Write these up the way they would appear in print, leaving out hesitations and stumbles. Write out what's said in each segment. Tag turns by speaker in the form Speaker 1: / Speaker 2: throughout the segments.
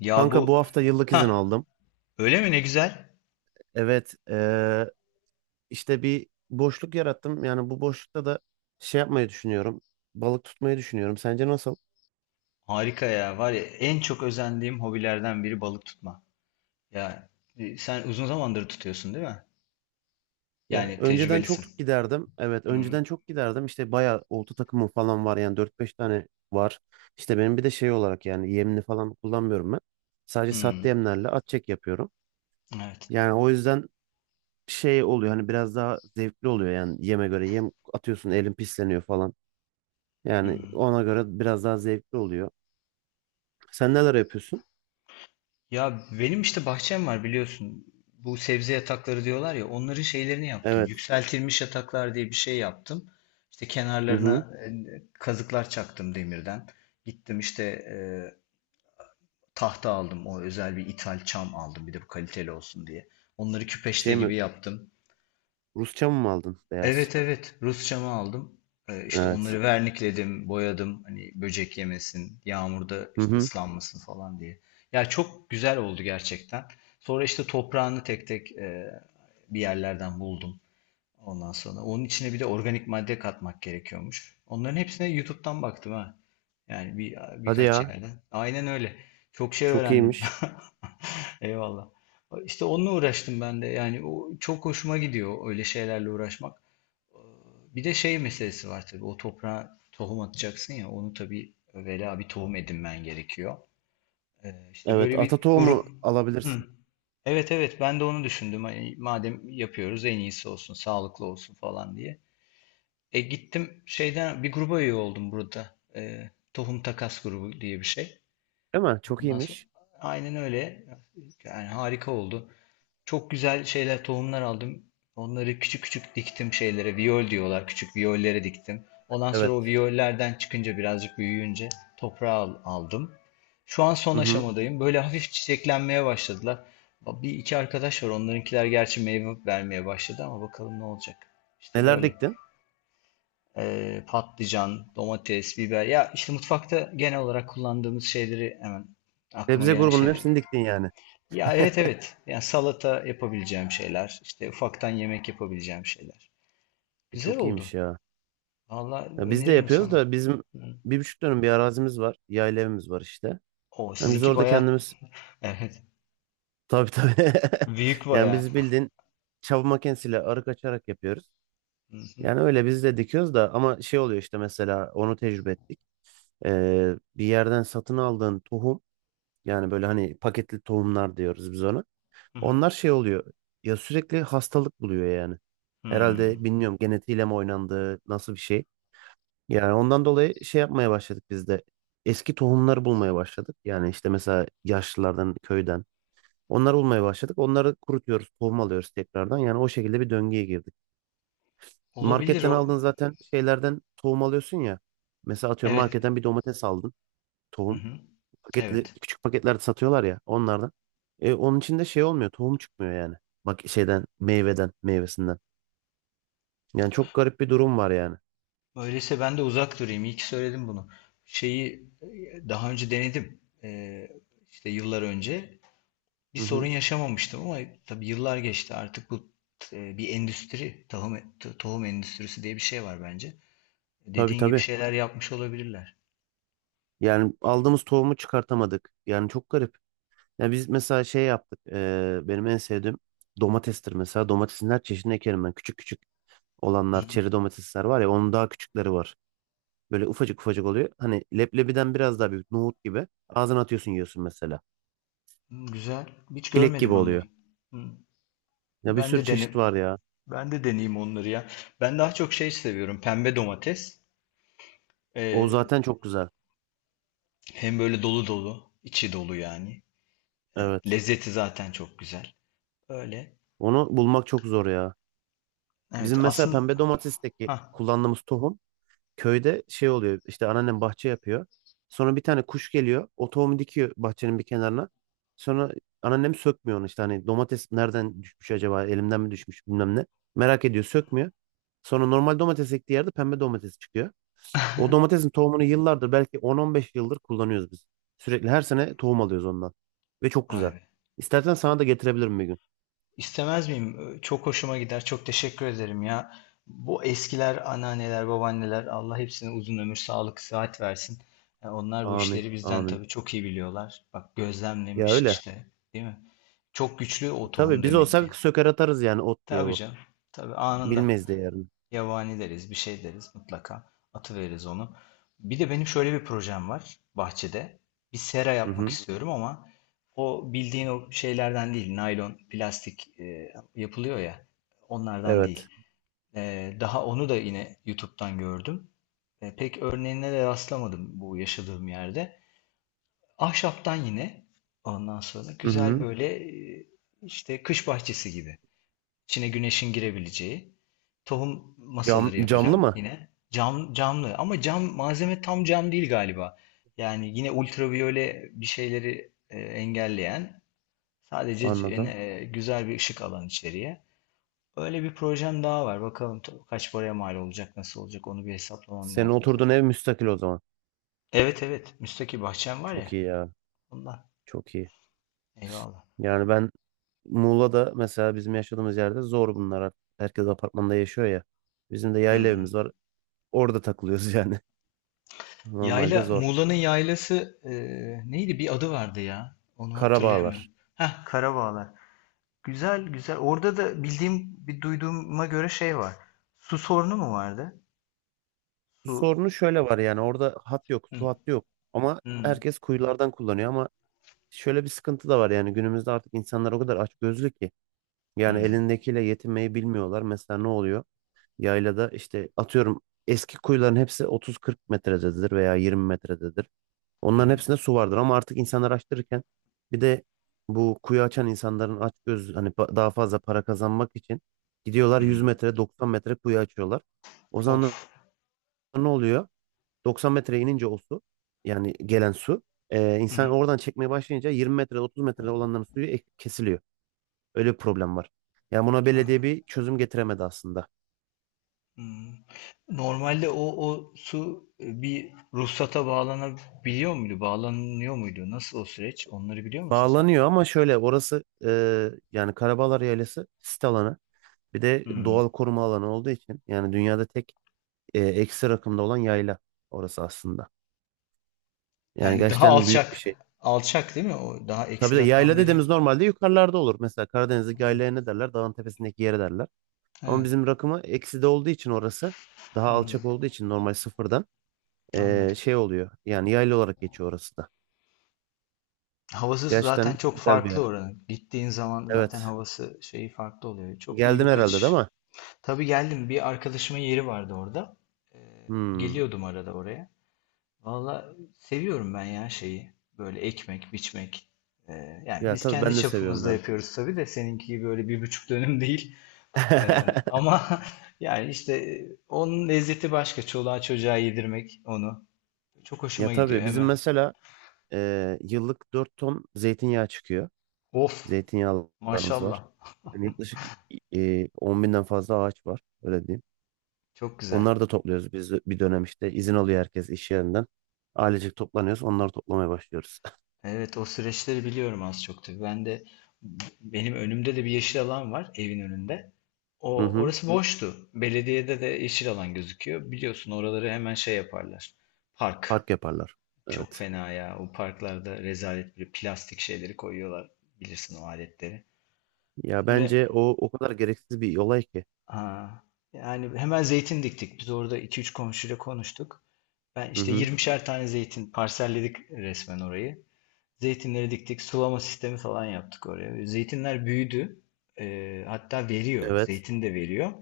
Speaker 1: Ya
Speaker 2: Kanka bu
Speaker 1: bu,
Speaker 2: hafta yıllık izin
Speaker 1: ha,
Speaker 2: aldım.
Speaker 1: öyle mi, ne güzel.
Speaker 2: Evet, işte bir boşluk yarattım. Yani bu boşlukta da şey yapmayı düşünüyorum. Balık tutmayı düşünüyorum. Sence nasıl?
Speaker 1: Harika ya. Var ya en çok özendiğim hobilerden biri balık tutma. Ya sen uzun zamandır tutuyorsun değil mi?
Speaker 2: Ya
Speaker 1: Yani
Speaker 2: önceden
Speaker 1: tecrübelisin.
Speaker 2: çok giderdim. Evet,
Speaker 1: Hmm,
Speaker 2: önceden çok giderdim. İşte bayağı olta takımım falan var. Yani dört beş tane var. İşte benim bir de şey olarak yani yemini falan kullanmıyorum ben. Sadece sahte
Speaker 1: hmm,
Speaker 2: yemlerle at çek yapıyorum.
Speaker 1: evet.
Speaker 2: Yani o yüzden şey oluyor hani biraz daha zevkli oluyor yani yeme göre yem atıyorsun elin pisleniyor falan. Yani
Speaker 1: Hmm.
Speaker 2: ona göre biraz daha zevkli oluyor. Sen neler yapıyorsun?
Speaker 1: Ya benim işte bahçem var biliyorsun. Bu sebze yatakları diyorlar ya onların şeylerini yaptım.
Speaker 2: Evet.
Speaker 1: Yükseltilmiş yataklar diye bir şey yaptım. İşte
Speaker 2: Hı hı.
Speaker 1: kenarlarına kazıklar çaktım demirden. Gittim işte, tahta aldım. O özel bir ithal çam aldım. Bir de bu kaliteli olsun diye. Onları küpeşte
Speaker 2: Şey mi?
Speaker 1: gibi yaptım.
Speaker 2: Rusça mı aldın? Beyaz.
Speaker 1: Evet evet. Rus çamı aldım. İşte
Speaker 2: Evet.
Speaker 1: onları vernikledim, boyadım. Hani böcek yemesin, yağmurda
Speaker 2: Hı
Speaker 1: işte
Speaker 2: hı.
Speaker 1: ıslanmasın falan diye. Ya çok güzel oldu gerçekten. Sonra işte toprağını tek tek bir yerlerden buldum. Ondan sonra onun içine bir de organik madde katmak gerekiyormuş. Onların hepsine YouTube'dan baktım ha. Yani bir
Speaker 2: Hadi
Speaker 1: birkaç
Speaker 2: ya.
Speaker 1: yerden. Aynen öyle. Çok şey
Speaker 2: Çok
Speaker 1: öğrendim.
Speaker 2: iyiymiş.
Speaker 1: Eyvallah. İşte onunla uğraştım ben de. Yani o çok hoşuma gidiyor öyle şeylerle uğraşmak. Bir de şey meselesi var tabii. O toprağa tohum atacaksın ya. Onu tabii evvela bir tohum edinmen gerekiyor. İşte
Speaker 2: Evet.
Speaker 1: böyle
Speaker 2: Ata
Speaker 1: bir
Speaker 2: tohumu
Speaker 1: grup. Hı.
Speaker 2: alabilirsin.
Speaker 1: Evet evet, ben de onu düşündüm. Hani madem yapıyoruz en iyisi olsun, sağlıklı olsun falan diye. Gittim şeyden bir gruba üye oldum burada. Tohum Takas grubu diye bir şey.
Speaker 2: Değil mi? Çok
Speaker 1: Ondan sonra
Speaker 2: iyiymiş.
Speaker 1: aynen öyle. Yani harika oldu. Çok güzel şeyler, tohumlar aldım. Onları küçük küçük diktim şeylere. Viyol diyorlar. Küçük viyollere diktim. Ondan sonra o
Speaker 2: Evet.
Speaker 1: viyollerden çıkınca birazcık büyüyünce toprağa aldım. Şu an son
Speaker 2: Hı hı.
Speaker 1: aşamadayım. Böyle hafif çiçeklenmeye başladılar. Bir iki arkadaş var. Onlarınkiler gerçi meyve vermeye başladı ama bakalım ne olacak. İşte
Speaker 2: Neler
Speaker 1: böyle.
Speaker 2: diktin?
Speaker 1: Patlıcan, domates, biber. Ya işte mutfakta genel olarak kullandığımız şeyleri hemen aklıma
Speaker 2: Sebze
Speaker 1: gelen
Speaker 2: grubunun
Speaker 1: şeyleri.
Speaker 2: hepsini diktin yani.
Speaker 1: Ya evet evet. Yani salata yapabileceğim şeyler, işte ufaktan yemek yapabileceğim şeyler.
Speaker 2: E,
Speaker 1: Güzel
Speaker 2: Çok iyiymiş
Speaker 1: oldu.
Speaker 2: ya.
Speaker 1: Valla
Speaker 2: Ya biz de
Speaker 1: öneririm
Speaker 2: yapıyoruz
Speaker 1: sana.
Speaker 2: da bizim
Speaker 1: Hı.
Speaker 2: 1,5 dönüm bir arazimiz var. Yayla evimiz var işte.
Speaker 1: O
Speaker 2: Yani biz
Speaker 1: sizinki
Speaker 2: orada
Speaker 1: bayağı.
Speaker 2: kendimiz
Speaker 1: Evet.
Speaker 2: tabii tabii.
Speaker 1: Büyük
Speaker 2: Yani
Speaker 1: bayağı.
Speaker 2: biz bildiğin çapa makinesiyle arık açarak yapıyoruz.
Speaker 1: Hı hı.
Speaker 2: Yani öyle biz de dikiyoruz da ama şey oluyor işte mesela onu tecrübe ettik. Bir yerden satın aldığın tohum yani böyle hani paketli tohumlar diyoruz biz ona.
Speaker 1: Hı hı.
Speaker 2: Onlar şey oluyor ya sürekli hastalık buluyor yani. Herhalde
Speaker 1: Hmm.
Speaker 2: bilmiyorum genetiğiyle mi oynandı nasıl bir şey. Yani ondan dolayı şey yapmaya başladık biz de. Eski tohumları bulmaya başladık. Yani işte mesela yaşlılardan, köyden. Onları bulmaya başladık. Onları kurutuyoruz, tohum alıyoruz tekrardan. Yani o şekilde bir döngüye girdik.
Speaker 1: Olabilir
Speaker 2: Marketten
Speaker 1: o.
Speaker 2: aldığın zaten şeylerden tohum alıyorsun ya. Mesela atıyorum
Speaker 1: Evet.
Speaker 2: marketten bir domates aldın
Speaker 1: Hı
Speaker 2: tohum.
Speaker 1: hı.
Speaker 2: Paketli
Speaker 1: Evet.
Speaker 2: küçük paketlerde satıyorlar ya onlardan. Onun içinde şey olmuyor tohum çıkmıyor yani. Bak şeyden meyveden meyvesinden. Yani çok garip bir durum var yani.
Speaker 1: Öyleyse ben de uzak durayım. İyi ki söyledim bunu. Şeyi daha önce denedim. İşte yıllar önce. Bir
Speaker 2: Hı
Speaker 1: sorun
Speaker 2: hı.
Speaker 1: yaşamamıştım ama tabii yıllar geçti. Artık bu bir endüstri. Tohum, tohum endüstrisi diye bir şey var bence.
Speaker 2: Tabii
Speaker 1: Dediğin gibi
Speaker 2: tabii.
Speaker 1: şeyler yapmış olabilirler.
Speaker 2: Yani aldığımız tohumu çıkartamadık. Yani çok garip. Ya biz mesela şey yaptık. Benim en sevdiğim domatestir mesela. Domatesin her çeşidini ekerim ben. Küçük küçük olanlar çeri domatesler var ya onun daha küçükleri var. Böyle ufacık ufacık oluyor. Hani leblebiden biraz daha büyük nohut gibi. Ağzına atıyorsun yiyorsun mesela.
Speaker 1: Hı, güzel. Hiç
Speaker 2: Çilek gibi
Speaker 1: görmedim onları.
Speaker 2: oluyor.
Speaker 1: Hı,
Speaker 2: Ya bir
Speaker 1: ben
Speaker 2: sürü
Speaker 1: de
Speaker 2: çeşit
Speaker 1: dene,
Speaker 2: var ya.
Speaker 1: ben de deneyeyim onları ya. Ben daha çok şey seviyorum. Pembe domates.
Speaker 2: O
Speaker 1: Ee,
Speaker 2: zaten çok güzel.
Speaker 1: hem böyle dolu dolu, içi dolu yani.
Speaker 2: Evet.
Speaker 1: Lezzeti zaten çok güzel. Öyle.
Speaker 2: Onu bulmak çok zor ya.
Speaker 1: Evet
Speaker 2: Bizim mesela
Speaker 1: aslında.
Speaker 2: pembe domatesteki
Speaker 1: Ha,
Speaker 2: kullandığımız tohum köyde şey oluyor. İşte anneannem bahçe yapıyor. Sonra bir tane kuş geliyor. O tohumu dikiyor bahçenin bir kenarına. Sonra anneannem sökmüyor onu işte. Hani domates nereden düşmüş acaba? Elimden mi düşmüş bilmem ne. Merak ediyor sökmüyor. Sonra normal domates ektiği yerde pembe domates çıkıyor. O domatesin tohumunu yıllardır belki 10-15 yıldır kullanıyoruz biz. Sürekli her sene tohum alıyoruz ondan. Ve çok
Speaker 1: vay
Speaker 2: güzel.
Speaker 1: be.
Speaker 2: İstersen sana da getirebilirim bir gün.
Speaker 1: İstemez miyim? Çok hoşuma gider. Çok teşekkür ederim ya. Bu eskiler, anneanneler, babaanneler Allah hepsine uzun ömür, sağlık, sıhhat versin. Ya onlar bu
Speaker 2: Amin.
Speaker 1: işleri bizden
Speaker 2: Amin.
Speaker 1: tabii çok iyi biliyorlar. Bak
Speaker 2: Ya
Speaker 1: gözlemlemiş
Speaker 2: öyle.
Speaker 1: işte, değil mi? Çok güçlü o tohum
Speaker 2: Tabii biz
Speaker 1: demek ki.
Speaker 2: olsak söker atarız yani ot diye
Speaker 1: Tabii
Speaker 2: bu.
Speaker 1: canım. Tabii anında.
Speaker 2: Bilmeyiz de.
Speaker 1: Yabani deriz, bir şey deriz mutlaka. Atıveririz onu. Bir de benim şöyle bir projem var bahçede. Bir sera
Speaker 2: Hı
Speaker 1: yapmak
Speaker 2: hı.
Speaker 1: istiyorum ama o bildiğin o şeylerden değil. Naylon, plastik yapılıyor ya. Onlardan
Speaker 2: Evet.
Speaker 1: değil. Daha onu da yine YouTube'dan gördüm. Pek örneğine de rastlamadım bu yaşadığım yerde. Ahşaptan yine ondan sonra
Speaker 2: Hı
Speaker 1: güzel
Speaker 2: hı.
Speaker 1: böyle e, işte kış bahçesi gibi. İçine güneşin girebileceği. Tohum
Speaker 2: Cam,
Speaker 1: masaları
Speaker 2: camlı
Speaker 1: yapacağım
Speaker 2: mı?
Speaker 1: yine. Cam, camlı ama cam malzeme tam cam değil galiba. Yani yine ultraviyole bir şeyleri engelleyen sadece
Speaker 2: Anladım.
Speaker 1: güzel bir ışık alan içeriye. Öyle bir projem daha var. Bakalım kaç paraya mal olacak, nasıl olacak onu bir hesaplamam
Speaker 2: Senin
Speaker 1: lazım
Speaker 2: oturduğun
Speaker 1: tabii.
Speaker 2: ev müstakil o zaman.
Speaker 1: Evet evet, müstakil bahçem var ya
Speaker 2: Çok iyi ya.
Speaker 1: ondan.
Speaker 2: Çok iyi.
Speaker 1: Eyvallah.
Speaker 2: Yani ben Muğla'da mesela bizim yaşadığımız yerde zor bunlar artık. Herkes apartmanda yaşıyor ya. Bizim de
Speaker 1: Hı,
Speaker 2: yayla evimiz
Speaker 1: hı.
Speaker 2: var. Orada takılıyoruz yani. Normalde
Speaker 1: Yayla,
Speaker 2: zor.
Speaker 1: Muğla'nın yaylası neydi? Bir adı vardı ya. Onu hatırlayamıyorum.
Speaker 2: Karabağlar.
Speaker 1: Heh, Karabağlar. Güzel güzel. Orada da bildiğim bir duyduğuma göre şey var. Su sorunu mu vardı?
Speaker 2: Bu
Speaker 1: Su.
Speaker 2: sorunu şöyle var yani orada hat yok,
Speaker 1: Hı
Speaker 2: su hattı yok. Ama
Speaker 1: hı,
Speaker 2: herkes kuyulardan kullanıyor ama şöyle bir sıkıntı da var yani günümüzde artık insanlar o kadar açgözlü ki yani
Speaker 1: hı
Speaker 2: elindekiyle yetinmeyi bilmiyorlar. Mesela ne oluyor? Yaylada işte atıyorum eski kuyuların hepsi 30-40 metrededir veya 20 metrededir.
Speaker 1: hı,
Speaker 2: Onların hepsinde su vardır ama artık insanlar açtırırken bir de bu kuyu açan insanların açgöz hani daha fazla para kazanmak için gidiyorlar 100
Speaker 1: hı.
Speaker 2: metre 90 metre kuyu açıyorlar. O zaman
Speaker 1: Of.
Speaker 2: ne oluyor? 90 metreye inince o su yani gelen su
Speaker 1: Hı
Speaker 2: insan
Speaker 1: hı.
Speaker 2: oradan çekmeye başlayınca 20 metre 30 metrede olanların suyu kesiliyor. Öyle bir problem var. Yani buna belediye
Speaker 1: Ha,
Speaker 2: bir çözüm getiremedi aslında.
Speaker 1: hı. Normalde o su bir ruhsata bağlanabiliyor muydu? Bağlanıyor muydu? Nasıl o süreç? Onları biliyor musun sen?
Speaker 2: Bağlanıyor ama şöyle orası yani Karabağlar Yaylası sit alanı bir de
Speaker 1: Hı.
Speaker 2: doğal koruma alanı olduğu için yani dünyada tek eksi rakımda olan yayla orası aslında. Yani
Speaker 1: Yani daha
Speaker 2: gerçekten büyük bir
Speaker 1: alçak.
Speaker 2: şey.
Speaker 1: Alçak değil mi? O daha
Speaker 2: Tabii
Speaker 1: eksi
Speaker 2: de
Speaker 1: rakam
Speaker 2: yayla
Speaker 1: dediğin.
Speaker 2: dediğimiz normalde yukarılarda olur. Mesela Karadeniz'deki
Speaker 1: Hı.
Speaker 2: yaylaya ne derler? Dağın tepesindeki yere derler. Ama
Speaker 1: Evet.
Speaker 2: bizim rakımı eksi de olduğu için orası daha
Speaker 1: Hı.
Speaker 2: alçak olduğu için normal sıfırdan
Speaker 1: Anladım.
Speaker 2: şey oluyor. Yani yaylı olarak geçiyor orası da.
Speaker 1: Havası
Speaker 2: Gerçekten
Speaker 1: zaten çok
Speaker 2: güzel bir
Speaker 1: farklı
Speaker 2: yer.
Speaker 1: oranın. Gittiğin zaman zaten
Speaker 2: Evet.
Speaker 1: havası şeyi farklı oluyor. Çok iyi
Speaker 2: Geldin
Speaker 1: bir
Speaker 2: herhalde değil
Speaker 1: kaçış.
Speaker 2: mi?
Speaker 1: Tabii geldim. Bir arkadaşımın yeri vardı orada. Ee,
Speaker 2: Hmm.
Speaker 1: geliyordum arada oraya. Valla seviyorum ben ya şeyi. Böyle ekmek, biçmek. Yani
Speaker 2: Ya
Speaker 1: biz
Speaker 2: tabii
Speaker 1: kendi
Speaker 2: ben de seviyorum
Speaker 1: çapımızda
Speaker 2: ya.
Speaker 1: yapıyoruz tabii de seninki gibi öyle 1,5 dönüm değil. Ee, ama yani işte onun lezzeti başka. Çoluğa çocuğa yedirmek onu. Çok
Speaker 2: Ya
Speaker 1: hoşuma gidiyor
Speaker 2: tabii bizim
Speaker 1: hemen.
Speaker 2: mesela yıllık 4 ton zeytinyağı çıkıyor.
Speaker 1: Of,
Speaker 2: Zeytinyağlarımız var.
Speaker 1: maşallah.
Speaker 2: Yani yaklaşık 10 binden fazla ağaç var. Öyle diyeyim.
Speaker 1: Çok güzel.
Speaker 2: Onları da topluyoruz biz bir dönem işte. İzin alıyor herkes iş yerinden. Ailecek toplanıyoruz. Onları toplamaya başlıyoruz.
Speaker 1: Evet, o süreçleri biliyorum az çok tabii. Ben de benim önümde de bir yeşil alan var evin önünde.
Speaker 2: Hı
Speaker 1: O
Speaker 2: hı.
Speaker 1: orası, hı, boştu. Belediyede de yeşil alan gözüküyor. Biliyorsun oraları hemen şey yaparlar. Park.
Speaker 2: Park yaparlar.
Speaker 1: Çok
Speaker 2: Evet.
Speaker 1: fena ya. O parklarda rezalet bir plastik şeyleri koyuyorlar. Bilirsin o aletleri.
Speaker 2: Ya
Speaker 1: Şimdi,
Speaker 2: bence o o kadar gereksiz bir olay ki.
Speaker 1: ha, yani hemen zeytin diktik. Biz orada iki üç komşuyla konuştuk. Ben
Speaker 2: Hı
Speaker 1: işte
Speaker 2: hı.
Speaker 1: 20'şer tane zeytin parselledik resmen orayı. Zeytinleri diktik, sulama sistemi falan yaptık oraya. Zeytinler büyüdü. Hatta veriyor.
Speaker 2: Evet.
Speaker 1: Zeytin de veriyor.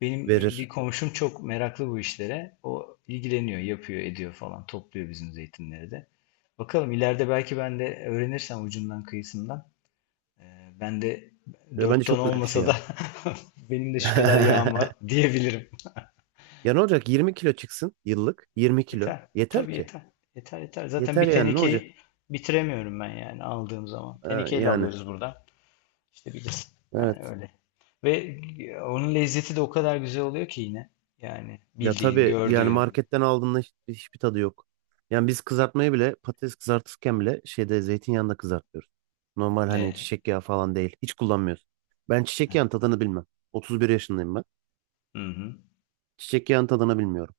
Speaker 1: Benim bir
Speaker 2: Verir.
Speaker 1: komşum çok meraklı bu işlere. O ilgileniyor, yapıyor, ediyor falan. Topluyor bizim zeytinleri de. Bakalım ileride belki ben de öğrenirsem ucundan kıyısından. e, ben de
Speaker 2: Ya bence
Speaker 1: 4 ton
Speaker 2: çok güzel bir şey
Speaker 1: olmasa da
Speaker 2: ya.
Speaker 1: benim de şu kadar yağım var diyebilirim.
Speaker 2: Ya ne olacak? 20 kilo çıksın yıllık. 20 kilo.
Speaker 1: Yeter.
Speaker 2: Yeter
Speaker 1: Tabii
Speaker 2: ki.
Speaker 1: yeter. Yeter yeter. Zaten
Speaker 2: Yeter
Speaker 1: bir
Speaker 2: yani ne olacak?
Speaker 1: tenekeyi bitiremiyorum ben yani aldığım zaman.
Speaker 2: Ha,
Speaker 1: Tenekeyle
Speaker 2: yani.
Speaker 1: alıyoruz buradan. İşte bilirsin. Yani
Speaker 2: Evet.
Speaker 1: öyle. Ve onun lezzeti de o kadar güzel oluyor ki yine. Yani
Speaker 2: Ya
Speaker 1: bildiğin,
Speaker 2: tabii yani
Speaker 1: gördüğün.
Speaker 2: marketten aldığında hiçbir tadı yok. Yani biz kızartmayı bile patates kızartırken bile şeyde zeytinyağında kızartıyoruz. Normal hani
Speaker 1: Ne?
Speaker 2: çiçek yağı falan değil. Hiç kullanmıyoruz. Ben çiçek yağının tadını bilmem. 31 yaşındayım ben.
Speaker 1: Hı hı.
Speaker 2: Çiçek yağının tadını bilmiyorum.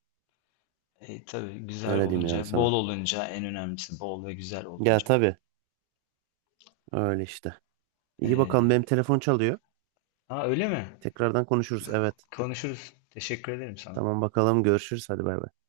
Speaker 1: Tabii güzel
Speaker 2: Öyle diyeyim yani
Speaker 1: olunca, bol
Speaker 2: sana.
Speaker 1: olunca en önemlisi bol ve güzel
Speaker 2: Ya
Speaker 1: olunca.
Speaker 2: tabii öyle işte. İyi bakalım benim
Speaker 1: E,
Speaker 2: telefon çalıyor.
Speaker 1: ha öyle mi?
Speaker 2: Tekrardan konuşuruz. Evet.
Speaker 1: Konuşuruz. Teşekkür ederim sana.
Speaker 2: Tamam bakalım görüşürüz. Hadi bay bay.